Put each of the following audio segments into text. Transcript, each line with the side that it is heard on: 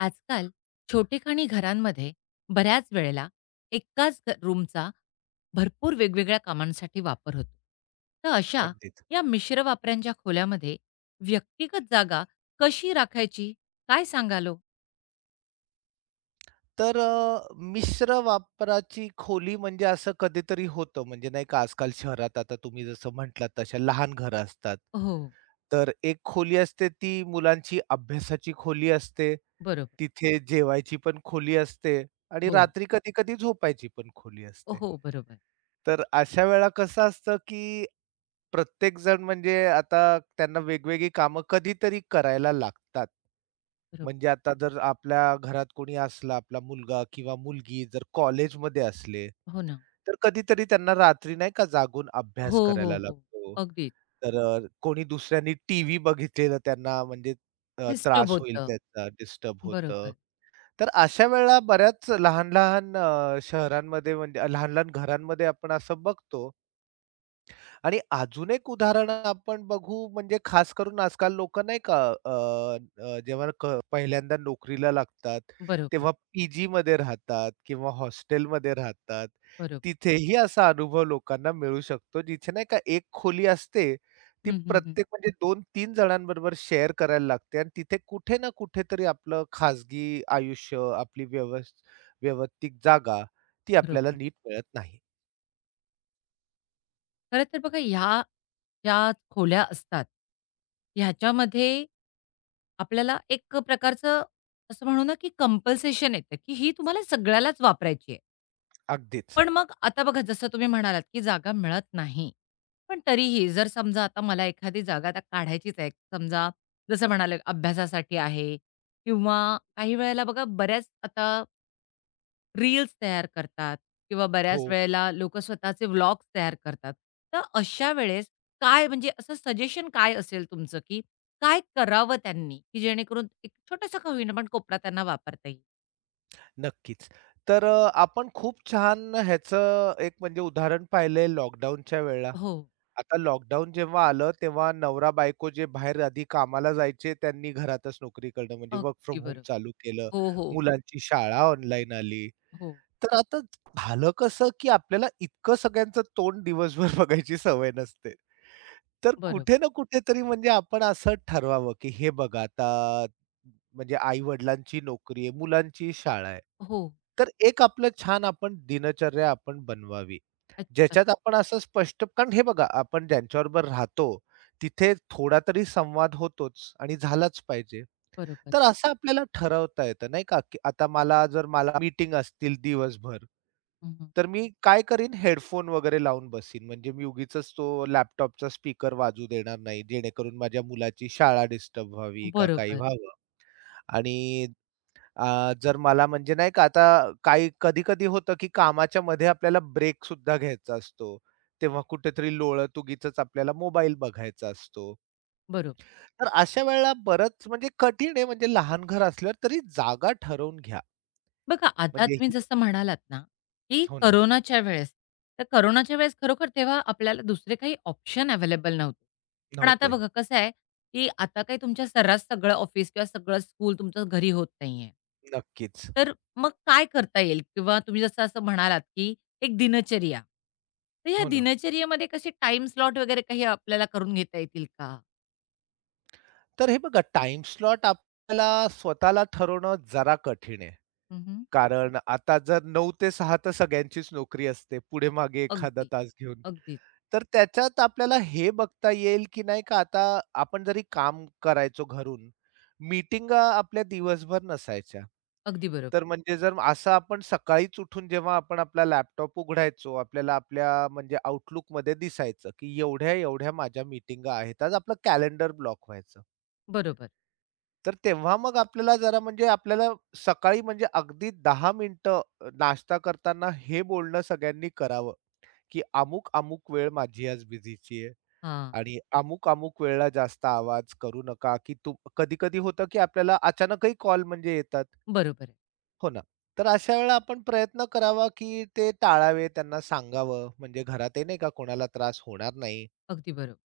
left: आजकाल छोटेखानी घरांमध्ये बऱ्याच वेळेला एकाच रूमचा भरपूर वेगवेगळ्या कामांसाठी वापर होतो. तर अशा
right: अगदीच.
left: या मिश्र वापरांच्या खोल्यामध्ये व्यक्तिगत जागा कशी राखायची काय सांगालो?
right: मिश्र वापराची खोली म्हणजे असं कधीतरी होतं, म्हणजे नाही का आजकाल शहरात आता तुम्ही जसं म्हटलात तशा लहान घरं असतात.
left: हो,
right: तर एक खोली असते ती मुलांची अभ्यासाची खोली असते.
left: बरोबर.
right: तिथे जेवायची पण खोली असते आणि
left: हो,
right: रात्री कधी-कधी झोपायची पण खोली असते.
left: हो, बरोबर,
right: तर अशा वेळा कसं असतं, की प्रत्येक जण म्हणजे आता त्यांना वेगवेगळी कामं कधीतरी करायला लागतात.
left: बरोबर.
right: म्हणजे आता जर आपल्या घरात कोणी असला, आपला मुलगा किंवा मुलगी जर कॉलेजमध्ये असले,
left: हो ना.
right: तर कधीतरी त्यांना रात्री नाही का जागून
left: हो,
right: अभ्यास
left: हो,
right: करायला
left: हो.
right: लागतो.
left: अगदीच.
right: कोणी दुसऱ्यांनी टीव्ही बघितलेलं त्यांना म्हणजे
left: डिस्टर्ब
right: त्रास होईल
left: होतं.
right: त्याचा, डिस्टर्ब होतं.
left: बरोबर,
right: तर अशा वेळेला बऱ्याच लहान-लहान शहरांमध्ये म्हणजे लहान-लहान घरांमध्ये आपण असं बघतो, आणि अजून एक उदाहरण आपण बघू म्हणजे खास करून आजकाल लोकं नाही का अ, अ, जेव्हा क पहिल्यांदा नोकरीला लागतात,
left: बरोबर,
right: तेव्हा पीजीमध्ये राहतात किंवा हॉस्टेलमध्ये राहतात.
left: बरोबर.
right: तिथेही असा अनुभव लोकांना मिळू शकतो, जिथे नाही का एक खोली असते, ती
left: हं, हं, हं.
right: प्रत्येक म्हणजे दोन 3 जणांबरोबर शेअर करायला लागते आणि तिथे कुठे ना कुठेतरी आपलं खाजगी आयुष्य, आपली वैयक्तिक जागा ती आपल्याला
left: बरोबर.
right: नीट मिळत नाही.
left: खरं तर बघा ह्या ज्या खोल्या असतात ह्याच्यामध्ये आपल्याला एक प्रकारचं असं म्हणू ना, की कंपल्सेशन येतं, की ही तुम्हाला सगळ्यालाच वापरायची आहे.
right: अगदीच.
left: पण मग आता बघा जसं तुम्ही म्हणालात, की जागा मिळत नाही. पण तरीही जर समजा आता मला एखादी जागा आता काढायचीच आहे. समजा जसं म्हणाले अभ्यासासाठी आहे किंवा काही वेळेला बघा बऱ्याच आता रील्स तयार करतात किंवा
right: हो.
left: बऱ्याच वेळेला लोकं स्वतःचे व्लॉग्स तयार करतात. तर अशा वेळेस काय म्हणजे असं सजेशन काय असेल तुमचं, की काय करावं त्यांनी, की जेणेकरून एक छोटासा का होईना पण कोपरा त्यांना वापरता येईल?
right: नक्कीच. आपण खूप छान ह्याचं एक म्हणजे उदाहरण पाहिलंय लॉकडाऊनच्या वेळेला.
left: हो.
right: आता लॉकडाऊन जेव्हा आलं, तेव्हा नवरा-बायको जे बाहेर आधी कामाला जायचे, त्यांनी घरातच नोकरी करणं म्हणजे वर्क
left: अगदी
right: फ्रॉम होम
left: बरोबर.
right: चालू केलं.
left: हो, हो.
right: मुलांची शाळा ऑनलाईन आली.
left: हो.
right: तर आता झालं कसं, की आपल्याला इतकं सगळ्यांचं तोंड दिवसभर बघायची सवय नसते. तर
left: बरोबर.
right: कुठे ना कुठेतरी म्हणजे आपण असं ठरवावं, की हे बघा आता म्हणजे आई-वडिलांची नोकरी आहे, मुलांची शाळा आहे.
left: हो.
right: तर एक आपलं छान आपण दिनचर्या आपण बनवावी.
left: अच्छा.
right: ज्याच्यात आपण असं स्पष्ट कारण हे बघा, आपण ज्यांच्याबरोबर राहतो, तिथे थोडा तरी संवाद होतोच आणि झालाच पाहिजे.
left: बरोबर.
right: तर असं आपल्याला ठरवता येतं नाही का, की आता मला जर मला मीटिंग असतील दिवसभर,
left: हं, हं.
right: तर मी काय करीन हेडफोन वगैरे लावून बसीन. म्हणजे मी उगीचच तो लॅपटॉपचा स्पीकर वाजू देणार नाही, जेणेकरून माझ्या मुलाची शाळा डिस्टर्ब व्हावी का काही
left: बरोबर.
right: व्हावं. आणि जर मला म्हणजे नाही का आता काही कधी-कधी होतं, की कामाच्या मध्ये आपल्याला ब्रेक सुद्धा घ्यायचा असतो. तेव्हा कुठेतरी लोळत उगीचच आपल्याला मोबाईल बघायचा असतो.
left: बरोबर.
right: तर अशा वेळेला बरंच म्हणजे कठीण आहे म्हणजे लहान घर असल्यावर तरी जागा ठरवून घ्या.
left: बघा, आता
right: म्हणजे
left: तुम्ही
right: ही
left: जसं म्हणालात ना, की
right: हो ना,
left: कोरोनाच्या वेळेस, तर कोरोनाच्या वेळेस खरोखर तेव्हा आपल्याला दुसरे काही ऑप्शन अवेलेबल नव्हते. पण आता
right: नव्हते.
left: बघा कसं आहे, की आता काही तुमच्या सर्रास सगळं ऑफिस किंवा सगळं स्कूल तुमचं घरी होत नाहीये.
right: नक्कीच.
left: तर मग काय करता येईल? किंवा तुम्ही जसं असं म्हणालात, की एक दिनचर्या. तर ह्या
right: हो ना.
left: दिनचर्येमध्ये कसे टाईम स्लॉट वगैरे काही आपल्याला करून घेता येतील का?
right: तर हे बघा टाईम स्लॉट आपल्याला स्वतःला ठरवणं जरा कठीण आहे.
left: हं, हं.
right: कारण आता जर 9 ते 6 तर सगळ्यांचीच नोकरी असते. पुढे-मागे एखादा
left: अगदी,
right: तास घेऊन. तर त्याच्यात आपल्याला हे बघता येईल, की नाही का आता आपण जरी काम करायचो घरून, मीटिंगा आपल्या दिवसभर नसायच्या.
left: अगदी बरोबर.
right: तर म्हणजे जर असं आपण सकाळीच उठून जेव्हा आपण आपला लॅपटॉप उघडायचो, आपल्याला आपल्या म्हणजे Outlookमध्ये दिसायचं, की एवढ्या-एवढ्या माझ्या मीटिंगा आहेत. आज आपलं कॅलेंडर ब्लॉक व्हायचं.
left: बरोबर.
right: तर तेव्हा मग आपल्याला जरा म्हणजे आपल्याला सकाळी म्हणजे अगदी 10 मिनिटं नाश्ता करताना हे बोलणं सगळ्यांनी करावं, की अमुक-अमुक वेळ माझी आज बिझीची आहे.
left: हां,
right: आणि अमुक-अमुक वेळेला जास्त आवाज करू नका, की तू कधी-कधी होतं, की आपल्याला अचानकही कॉल म्हणजे येतात.
left: बरोबर आहे.
right: हो ना. तर अशा वेळेला आपण प्रयत्न करावा, की ते टाळावे, त्यांना सांगावं. म्हणजे घरातही नाही का कोणाला त्रास होणार नाही.
left: अगदी बरोबर.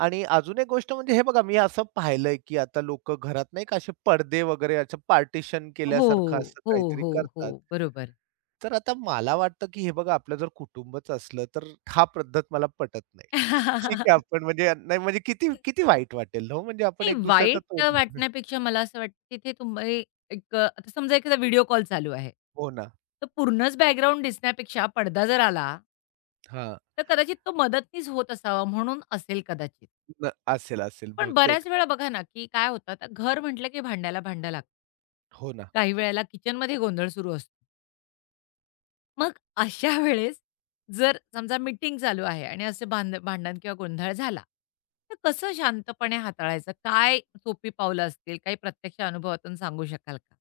right: आणि अजून एक गोष्ट म्हणजे हे बघा मी असं पाहिलंय, की आता लोकं घरात नाही का असे पडदे वगैरे असं पार्टिशन
left: हो,
right: केल्यासारखं असं
left: हो,
right: काहीतरी
left: हो, हो.
right: करतात.
left: बरोबर.
right: तर आता मला वाटतं, की हे बघा आपलं जर कुटुंबच असलं, तर हा पद्धत मला पटत नाही. ठीक आहे
left: नाही
right: आपण म्हणजे नाही म्हणजे किती किती वाईट वाटेल हो, म्हणजे आपण एक दुसऱ्याचं
left: वाईट
right: तोंड
left: वाटण्यापेक्षा मला असं वाटतं तिथे तुम्ही एक आता समजा एखादा व्हिडिओ कॉल चालू आहे.
right: हो ना.
left: तर पूर्णच बॅकग्राऊंड दिसण्यापेक्षा पडदा जर आला
right: हां.
left: तर कदाचित तो मदतनीस होत असावा म्हणून असेल कदाचित.
right: न असेल, असेल
left: पण
right: बहुतेक.
left: बऱ्याच वेळा बघा ना, की काय होतं आता घर म्हटलं की भांड्याला भांडं लागतं.
right: हो ना.
left: काही वेळेला किचनमध्ये गोंधळ सुरू असतो. मग अशा वेळेस जर समजा मीटिंग चालू आहे आणि असे भांडण किंवा गोंधळ झाला, तर कसं शांतपणे हाताळायचं? काय सोपी पावलं असतील? काही प्रत्यक्ष अनुभवातून सांगू शकाल का?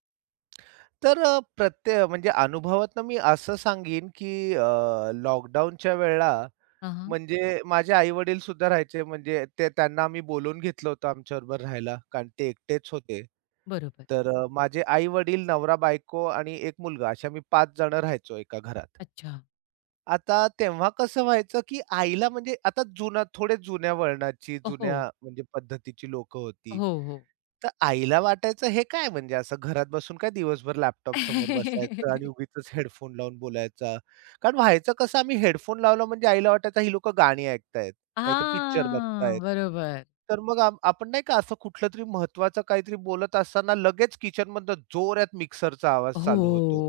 right: तर अ, प्रत्ये म्हणजे अनुभवातनं मी असं सांगीन, की लॉकडाऊनच्या वेळेला
left: हां, हां.
right: म्हणजे माझे आई-वडील सुद्धा राहायचे म्हणजे ते त्यांना आम्ही बोलावून घेतलं होतं आमच्याबरोबर राहायला, कारण ते एकटेच होते.
left: बरोबर.
right: माझे आई-वडील, नवरा-बायको आणि 1 मुलगा अशा मी 5 जणं राहायचो एका घरात.
left: अच्छा.
right: आता तेव्हा कसं व्हायचं, की आईला म्हणजे आता जुना थोडे जुन्या वळणाची,
left: हो.
right: जुन्या म्हणजे पद्धतीची लोक होती.
left: हो, हो.
right: तर आईला वाटायचं हे काय म्हणजे असं घरात बसून काय दिवसभर लॅपटॉप समोर बसायचं आणि उगीचच हेडफोन लावून बोलायचा. कारण व्हायचं कसं आम्ही हेडफोन लावला म्हणजे आईला वाटायचं ही लोकं गाणी ऐकतायत, नाहीतर पिक्चर बघतायत.
left: हां. बरोबर.
right: तर मग आपण नाही का असं कुठलंतरी महत्वाचं काहीतरी बोलत असताना लगेच किचनमधनं जोरात मिक्सरचा आवाज
left: हो.
right: चालू होतो.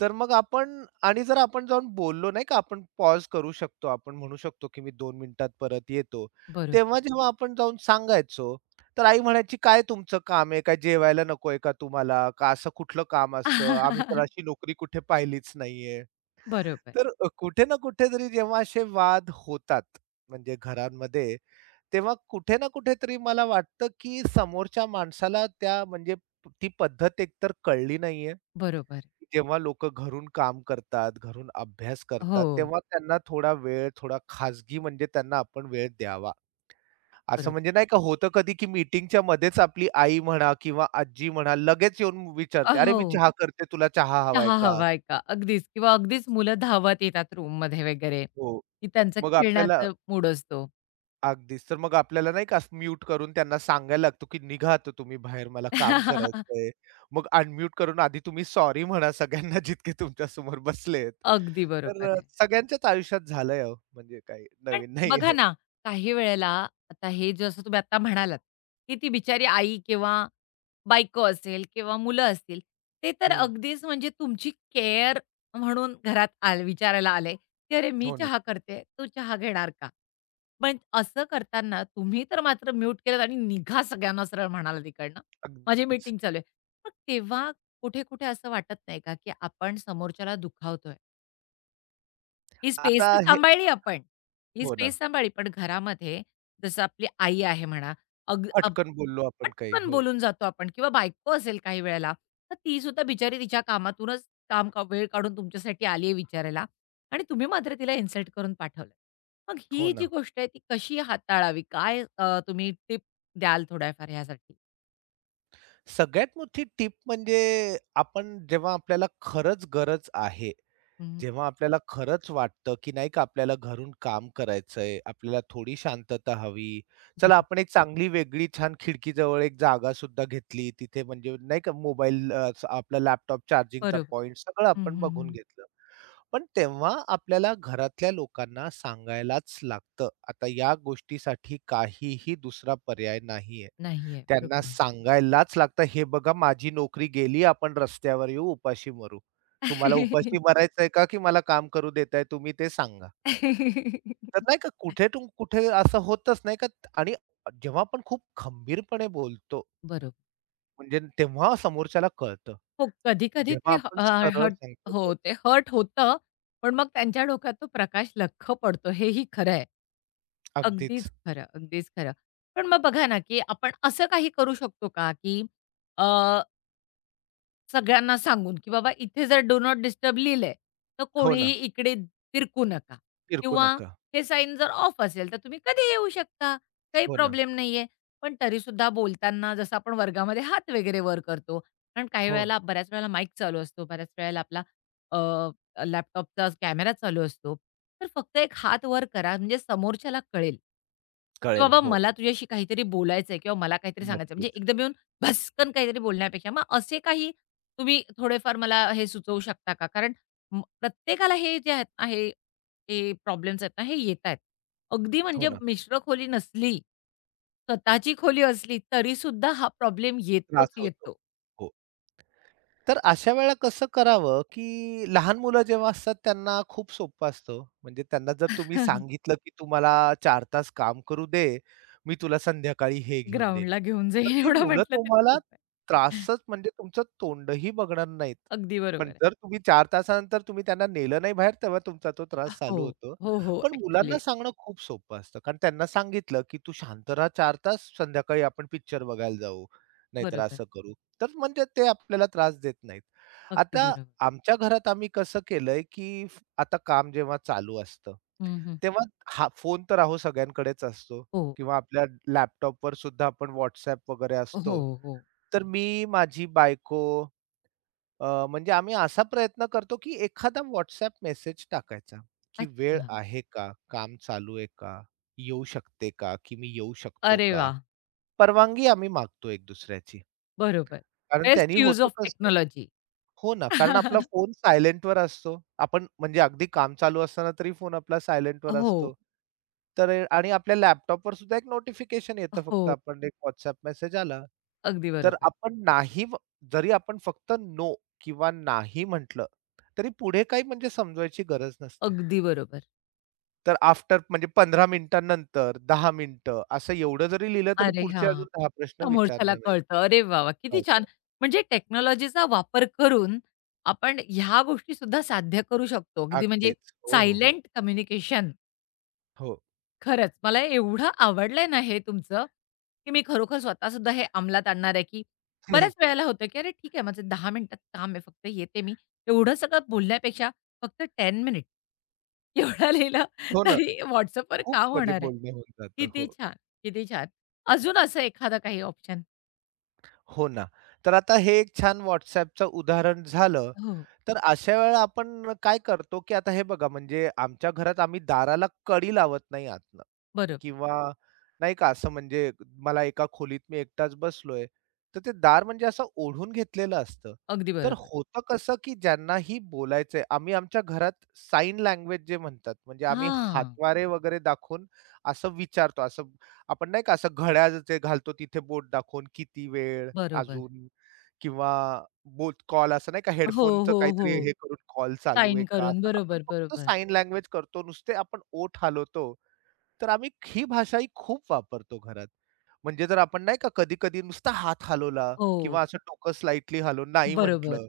right: तर मग आपण आणि जर आपण जाऊन बोललो नाही का, आपण पॉज करू शकतो. आपण म्हणू शकतो, की "मी 2 मिनिटात परत येतो." तेव्हा
left: बरोबर.
right: जेव्हा आपण जाऊन सांगायचो, तर आई म्हणायची, "काय तुमचं काम आहे? काय जेवायला नको आहे का तुम्हाला? का असं कुठलं काम असतं? आम्ही तर अशी नोकरी कुठे पाहिलीच नाहीये."
left: बरोबर.
right: कुठे ना कुठेतरी जेव्हा असे वाद होतात, म्हणजे घरांमध्ये, तेव्हा कुठे ना कुठेतरी मला वाटतं, की समोरच्या माणसाला त्या म्हणजे ती पद्धत एकतर कळली नाहीये
left: बरोबर.
right: जेव्हा लोक घरून काम करतात, घरून अभ्यास
left: हो.
right: करतात, तेव्हा त्यांना थोडा वेळ, थोडा खाजगी म्हणजे त्यांना आपण वेळ द्यावा. असं
left: बरोबर.
right: म्हणजे नाही का होतं कधी, की मीटिंगच्या मध्येच आपली आई म्हणा किंवा आजी म्हणा लगेच येऊन विचारते, "अरे,
left: हो.
right: मी चहा करते, तुला चहा हवाय
left: चहा
right: का?"
left: हवाय का? अगदीच किंवा अगदीच मुलं धावत येतात रूममध्ये वगैरे,
right: हो.
left: की त्यांचं
right: मग आपल्याला
left: खेळण्याचा मूड असतो.
right: अगदीच. तर मग आपल्याला नाही का म्यूट करून त्यांना सांगायला लागतो, की "निघा आता तुम्ही बाहेर, मला काम करायचंय." मग अनम्यूट करून आधी तुम्ही सॉरी म्हणा सगळ्यांना जितके तुमच्यासमोर बसलेत.
left: अगदी बरोबर आहे.
right: सगळ्यांच्याच आयुष्यात झालंय हो, म्हणजे काही
left: पण
right: नवीन
left: बघा
right: नाहीये.
left: ना, काही वेळेला आता हे जसं तुम्ही आता म्हणालात, की ती बिचारी आई किंवा बायको असेल किंवा मुलं असतील, ते तर
right: हं.
left: अगदीच म्हणजे तुमची केअर म्हणून घरात आल विचारायला आले, की "अरे, मी
right: हो ना.
left: चहा करते, तू चहा घेणार का?" पण असं करताना तुम्ही तर मात्र म्यूट केलत आणि निघा सगळ्यांना सरळ म्हणाला तिकडनं. माझी
right: अगदीच.
left: मीटिंग चालू आहे. मग तेव्हा कुठे-कुठे असं वाटत नाही का, की आपण समोरच्याला दुखावतोय? ही स्पेस तर
right: आता हे
left: सांभाळली आपण. ही
right: हो ना.
left: स्पेस सांभाळली. पण घरामध्ये जसं आपली आई आहे म्हणा,
right: पटकन बोललो आपण काही.
left: पटकन
right: हो.
left: बोलून जातो आपण किंवा बायको असेल काही वेळेला, तर ती सुद्धा बिचारी तिच्या कामातूनच काम का वेळ काढून तुमच्यासाठी आली आहे विचारायला आणि तुम्ही मात्र तिला इन्सल्ट करून पाठवलं. मग
right: हो
left: ही जी
right: ना.
left: गोष्ट आहे ती कशी हाताळावी? काय तुम्ही टिप द्याल थोड्याफार ह्यासाठी?
right: सगळ्यात मोठी टिप म्हणजे आपण जेव्हा आपल्याला खरंच गरज आहे
left: हं.
right: जेव्हा आपल्याला खरंच वाटतं, की नाही का आपल्याला घरून काम करायचंय, आपल्याला थोडी शांतता हवी. चला
left: बरो
right: आपण एक चांगली वेगळी छान खिडकीजवळ एक जागा सुद्धा घेतली. तिथे म्हणजे नाही का मोबाईल आपला लॅपटॉप चार्जिंगचा
left: बरोबर.
right: पॉइंट सगळं
left: हं,
right: आपण
left: हं, हं.
right: बघून घेतलं. पण तेव्हा आपल्याला घरातल्या लोकांना सांगायलाच लागतं. आता या गोष्टीसाठी काहीही दुसरा पर्याय नाहीये.
left: नाहीये.
right: त्यांना सांगायलाच लागतं, "हे बघा माझी नोकरी गेली, आपण रस्त्यावर येऊ, उपाशी मरू. तुम्हाला
left: बरोबर आहे.
right: उपाशी मरायचंय का, की मला काम करू देताय तुम्ही ते सांगा." तर नाही का कुठेतून कुठे असं होतच नाही का आणि जेव्हा आपण खूप खंबीरपणे बोलतो,
left: बरोबर.
right: म्हणजे तेव्हा समोरच्याला कळतं.
left: हो, कधी-कधी
right: जेव्हा
left: ते ह
right: आपण
left: अ,
right: सरळ
left: हट
right: सांगतो.
left: हो,
right: हो,
left: ते हर्ट होतं, पण मग त्यांच्या डोक्यात तो प्रकाश लख्ख पडतो, हेही खरं आहे. हं.
right: अगदीच.
left: अगदीच खरं, अगदीच खरं. पण मग बघा ना, की आपण असं काही करू शकतो का, की अ सगळ्यांना सांगून, की बाबा इथे जर डू नॉट डिस्टर्ब लिहिलंय, तर
right: हो
left: कोणीही
right: ना,
left: इकडे तिरकू नका
right: फिरकू
left: किंवा
right: नका.
left: हे साईन जर ऑफ असेल, तर तुम्ही कधीही येऊ शकता. काही
right: हो ना.
left: प्रॉब्लेम नाहीये. पण तरीसुद्धा बोलताना जसं आपण वर्गामध्ये हात वगैरे वर करतो. कारण काही
right: हो.
left: वेळेला बऱ्याच वेळेला माईक चालू असतो. बऱ्याच वेळेला आपला लॅपटॉपचा कॅमेरा चालू असतो. तर फक्त एक हात वर करा म्हणजे समोरच्याला कळेल, की
right: कळेल.
left: बाबा
right: हो.
left: मला तुझ्याशी काहीतरी बोलायचंय किंवा मला काहीतरी सांगायचंय. म्हणजे
right: नक्कीच.
left: एकदम भस्कन काहीतरी बोलण्यापेक्षा. मग असे काही तुम्ही थोडेफार मला हे सुचवू शकता का? कारण प्रत्येकाला हे जे आहेत ना, हे हे प्रॉब्लेम्स आहेत ना, हे येतायत. अगदी
right: हो
left: म्हणजे
right: ना.
left: मिश्र खोली नसली, स्वतःची खोली असली तरीसुद्धा हा प्रॉब्लेम येतोच
right: त्रास होतो.
left: येतो.
right: हो. तर अशा वेळेला कसं करावं, की लहान मुलं जेव्हा असतात त्यांना खूप सोपं असतं. म्हणजे त्यांना जर तुम्ही सांगितलं, की "तुम्हाला 4 तास काम करू दे, मी तुला संध्याकाळी हे घेऊन देईन."
left: ग्राउंडला घेऊन
right: तर
left: जाईल
right: ती
left: एवढं
right: मुलं
left: म्हटलं तरी
right: तुम्हाला
left: खूप आहे.
right: त्रासच म्हणजे तुमचं तोंडही बघणार नाहीत.
left: अगदी बरोबर
right: पण
left: आहे.
right: जर तुम्ही 4 तासानंतर तुम्ही त्यांना नेलं नाही बाहेर, तेव्हा तुमचा तो त्रास
left: हो,
right: चालू होतो.
left: हो, हो.
right: पण मुलांना
left: ॲक्चुअली
right: सांगणं खूप सोपं असतं. कारण त्यांना सांगितलं, की "तू शांत राहा 4 तास, संध्याकाळी आपण पिक्चर बघायला जाऊ, नाहीतर
left: बरोबर.
right: असं करू." तर म्हणजे ते आपल्याला त्रास देत नाहीत.
left: अगदी
right: आता
left: बरोबर.
right: आमच्या घरात आम्ही कसं केलंय, की आता काम जेव्हा चालू असतं,
left: हं, हं.
right: तेव्हा हा फोन तर अहो सगळ्यांकडेच असतो
left: हो.
right: किंवा आपल्या लॅपटॉपवर सुद्धा आपण WhatsApp वगैरे
left: हो,
right: असतो.
left: हो.
right: तर मी, माझी बायको, म्हणजे आम्ही असा प्रयत्न करतो, की एखादा WhatsApp मेसेज टाकायचा, की वेळ
left: अच्छा.
right: आहे का? काम चालू आहे का? येऊ शकते का? की मी येऊ शकतो
left: अरे
right: का?
left: वाह!
right: परवानगी आम्ही मागतो एक दुसऱ्याची.
left: बरोबर.
right: कारण त्यांनी
left: बेस्ट यूज
right: होतं
left: ऑफ
right: कसं
left: टेक्नॉलॉजी.
right: हो ना, कारण आपला फोन सायलेंटवर असतो. आपण म्हणजे अगदी काम चालू असताना तरी फोन आपला सायलेंटवर असतो.
left: हो,
right: आणि आपल्या लॅपटॉपवर सुद्धा एक नोटिफिकेशन येतं फक्त
left: हो.
right: आपण एक WhatsApp मेसेज आला.
left: अगदी
right: तर
left: बरोबर,
right: आपण नाही व जरी आपण फक्त किंवा नाही म्हटलं, तरी पुढे काही म्हणजे समजवायची गरज नसते.
left: अगदी बरोबर.
right: तर आफ्टर म्हणजे 15 मिनिटांनंतर 10 मिनिटं असं एवढं जरी लिहिलं तरी
left: अरे
right: पुढचे अजून
left: हां.
right: 10 प्रश्न
left: समोरच्याला
right: विचारणार नाहीत.
left: कळतं. अरे वाह, वाह!
right: हो,
left: किती
right: हो.
left: छान. म्हणजे टेक्नॉलॉजीचा वापर करून आपण ह्या गोष्टीसुद्धा साध्य करू शकतो. अगदी म्हणजे
right: अगदीच. हो, हो, हो.
left: सायलेंट कम्युनिकेशन
right: हो.
left: खरंच, मला एवढं आवडलंय ना हे तुमचं, की मी खरोखर स्वतःसुद्धा हे अंमलात आणणार आहे, की बऱ्याच वेळेला होतं, की अरे ठीक आहे, माझं दहा मिनिटात काम आहे, फक्त येते मी. एवढं सगळं बोलण्यापेक्षा फक्त 10 मिनिट एवढं लिहिलं
right: हो ना.
left: तरी WhatsAppवर
right: खूप
left: काम
right: म्हणजे
left: होणार आहे.
right: बोलणं होऊन जातं.
left: किती
right: हो.
left: छान, किती छान. अजून असं एखादं काही ऑप्शन?
right: हो ना. तर आता हे एक छान WhatsAppचं उदाहरण झालं,
left: हो,
right: तर अशा वेळेला आपण काय करतो, की आता हे बघा म्हणजे आमच्या घरात आम्ही दाराला कडी लावत नाही आतनं
left: बरोबर.
right: किंवा नाही का असं म्हणजे मला एका खोलीत मी एकटाच बसलोय, तर ते दार म्हणजे असं ओढून घेतलेलं असतं.
left: अगदी
right: तर
left: बरोबर.
right: होतं कसं, की ज्यांनाही बोलायचंय आम्ही आमच्या घरात साइन लँग्वेज जे म्हणतात, म्हणजे आम्ही
left: हां,
right: हातवारे वगैरे दाखवून असं विचारतो. असं आपण नाही का असं घड्याळ जे घालतो तिथे बोट दाखवून किती वेळ
left: बरोबर.
right: अजून किंवा बोथ कॉल असं नाही का
left: हो,
right: हेडफोनचं
left: हो,
right: काहीतरी
left: हो.
right: हे करून कॉल चालू आहे
left: साइन
right: का?
left: करून.
right: असं आपण
left: बरोबर,
right: फक्त
left: बरोबर.
right: साइन लँग्वेज करतो. नुसते आपण ओठ हालवतो. तर आम्ही ही भाषा ही खूप वापरतो घरात. म्हणजे जर आपण नाही का कधी-कधी नुसता हात हलवला
left: हो.
right: किंवा असं डोकं स्लाइटली हलवून नाही
left: बरोबर.
right: म्हटलं,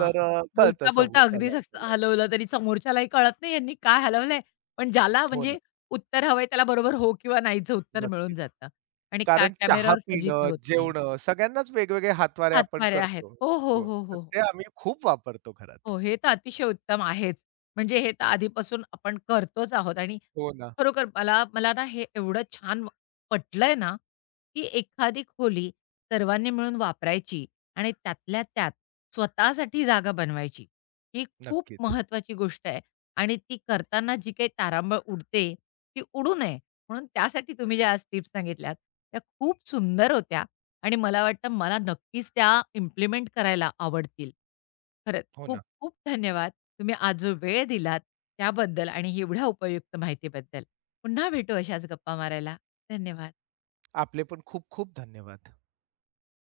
right: कळतं
left: बोलता-बोलता
right: समोरच्या
left: अगदीच हस
right: माणसाला.
left: हलवलं तरी समोरच्यालाही कळत नाही यांनी काय हलवलंय. पण ज्याला
right: हो ना,
left: म्हणजे उत्तर हवंय त्याला बरोबर हो किंवा नाहीचं उत्तर मिळून
right: नक्कीच.
left: जातं आणि का
right: कारण चहा
left: कॅमेऱ्यावर फजिती
right: पिणं,
left: होत नाही.
right: जेवणं सगळ्यांनाच वेगवेगळे हातवारे आपण
left: हातवारे आहेत.
right: करतो.
left: हो, हो,
right: हो,
left: हो, हो.
right: तर
left: हो.
right: ते आम्ही खूप वापरतो घरात.
left: हो, हे तर अतिशय उत्तम आहेच. म्हणजे हे तर आधीपासून आपण करतोच आहोत आणि
right: हो ना,
left: खरोखर मला मला ना हे एवढं छान पटलंय ना, की एखादी खोली सर्वांनी मिळून वापरायची आणि त्यातल्या त्यात स्वतःसाठी जागा बनवायची. ही खूप
right: नक्कीच.
left: महत्वाची गोष्ट आहे आणि ती करताना जी काही तारांबळ उडते, ती उडू नये म्हणून त्यासाठी तुम्ही ज्या आज टिप्स सांगितल्यात, त्या खूप सुंदर होत्या आणि मला वाटतं मला नक्कीच त्या इम्प्लिमेंट करायला आवडतील. खरंच.
right: हो ना.
left: खूप-खूप धन्यवाद. तुम्ही आज जो वेळ दिलात त्याबद्दल आणि एवढ्या उपयुक्त माहितीबद्दल. पुन्हा भेटू अशाच गप्पा मारायला. धन्यवाद.
right: आपले पण खूप खूप धन्यवाद.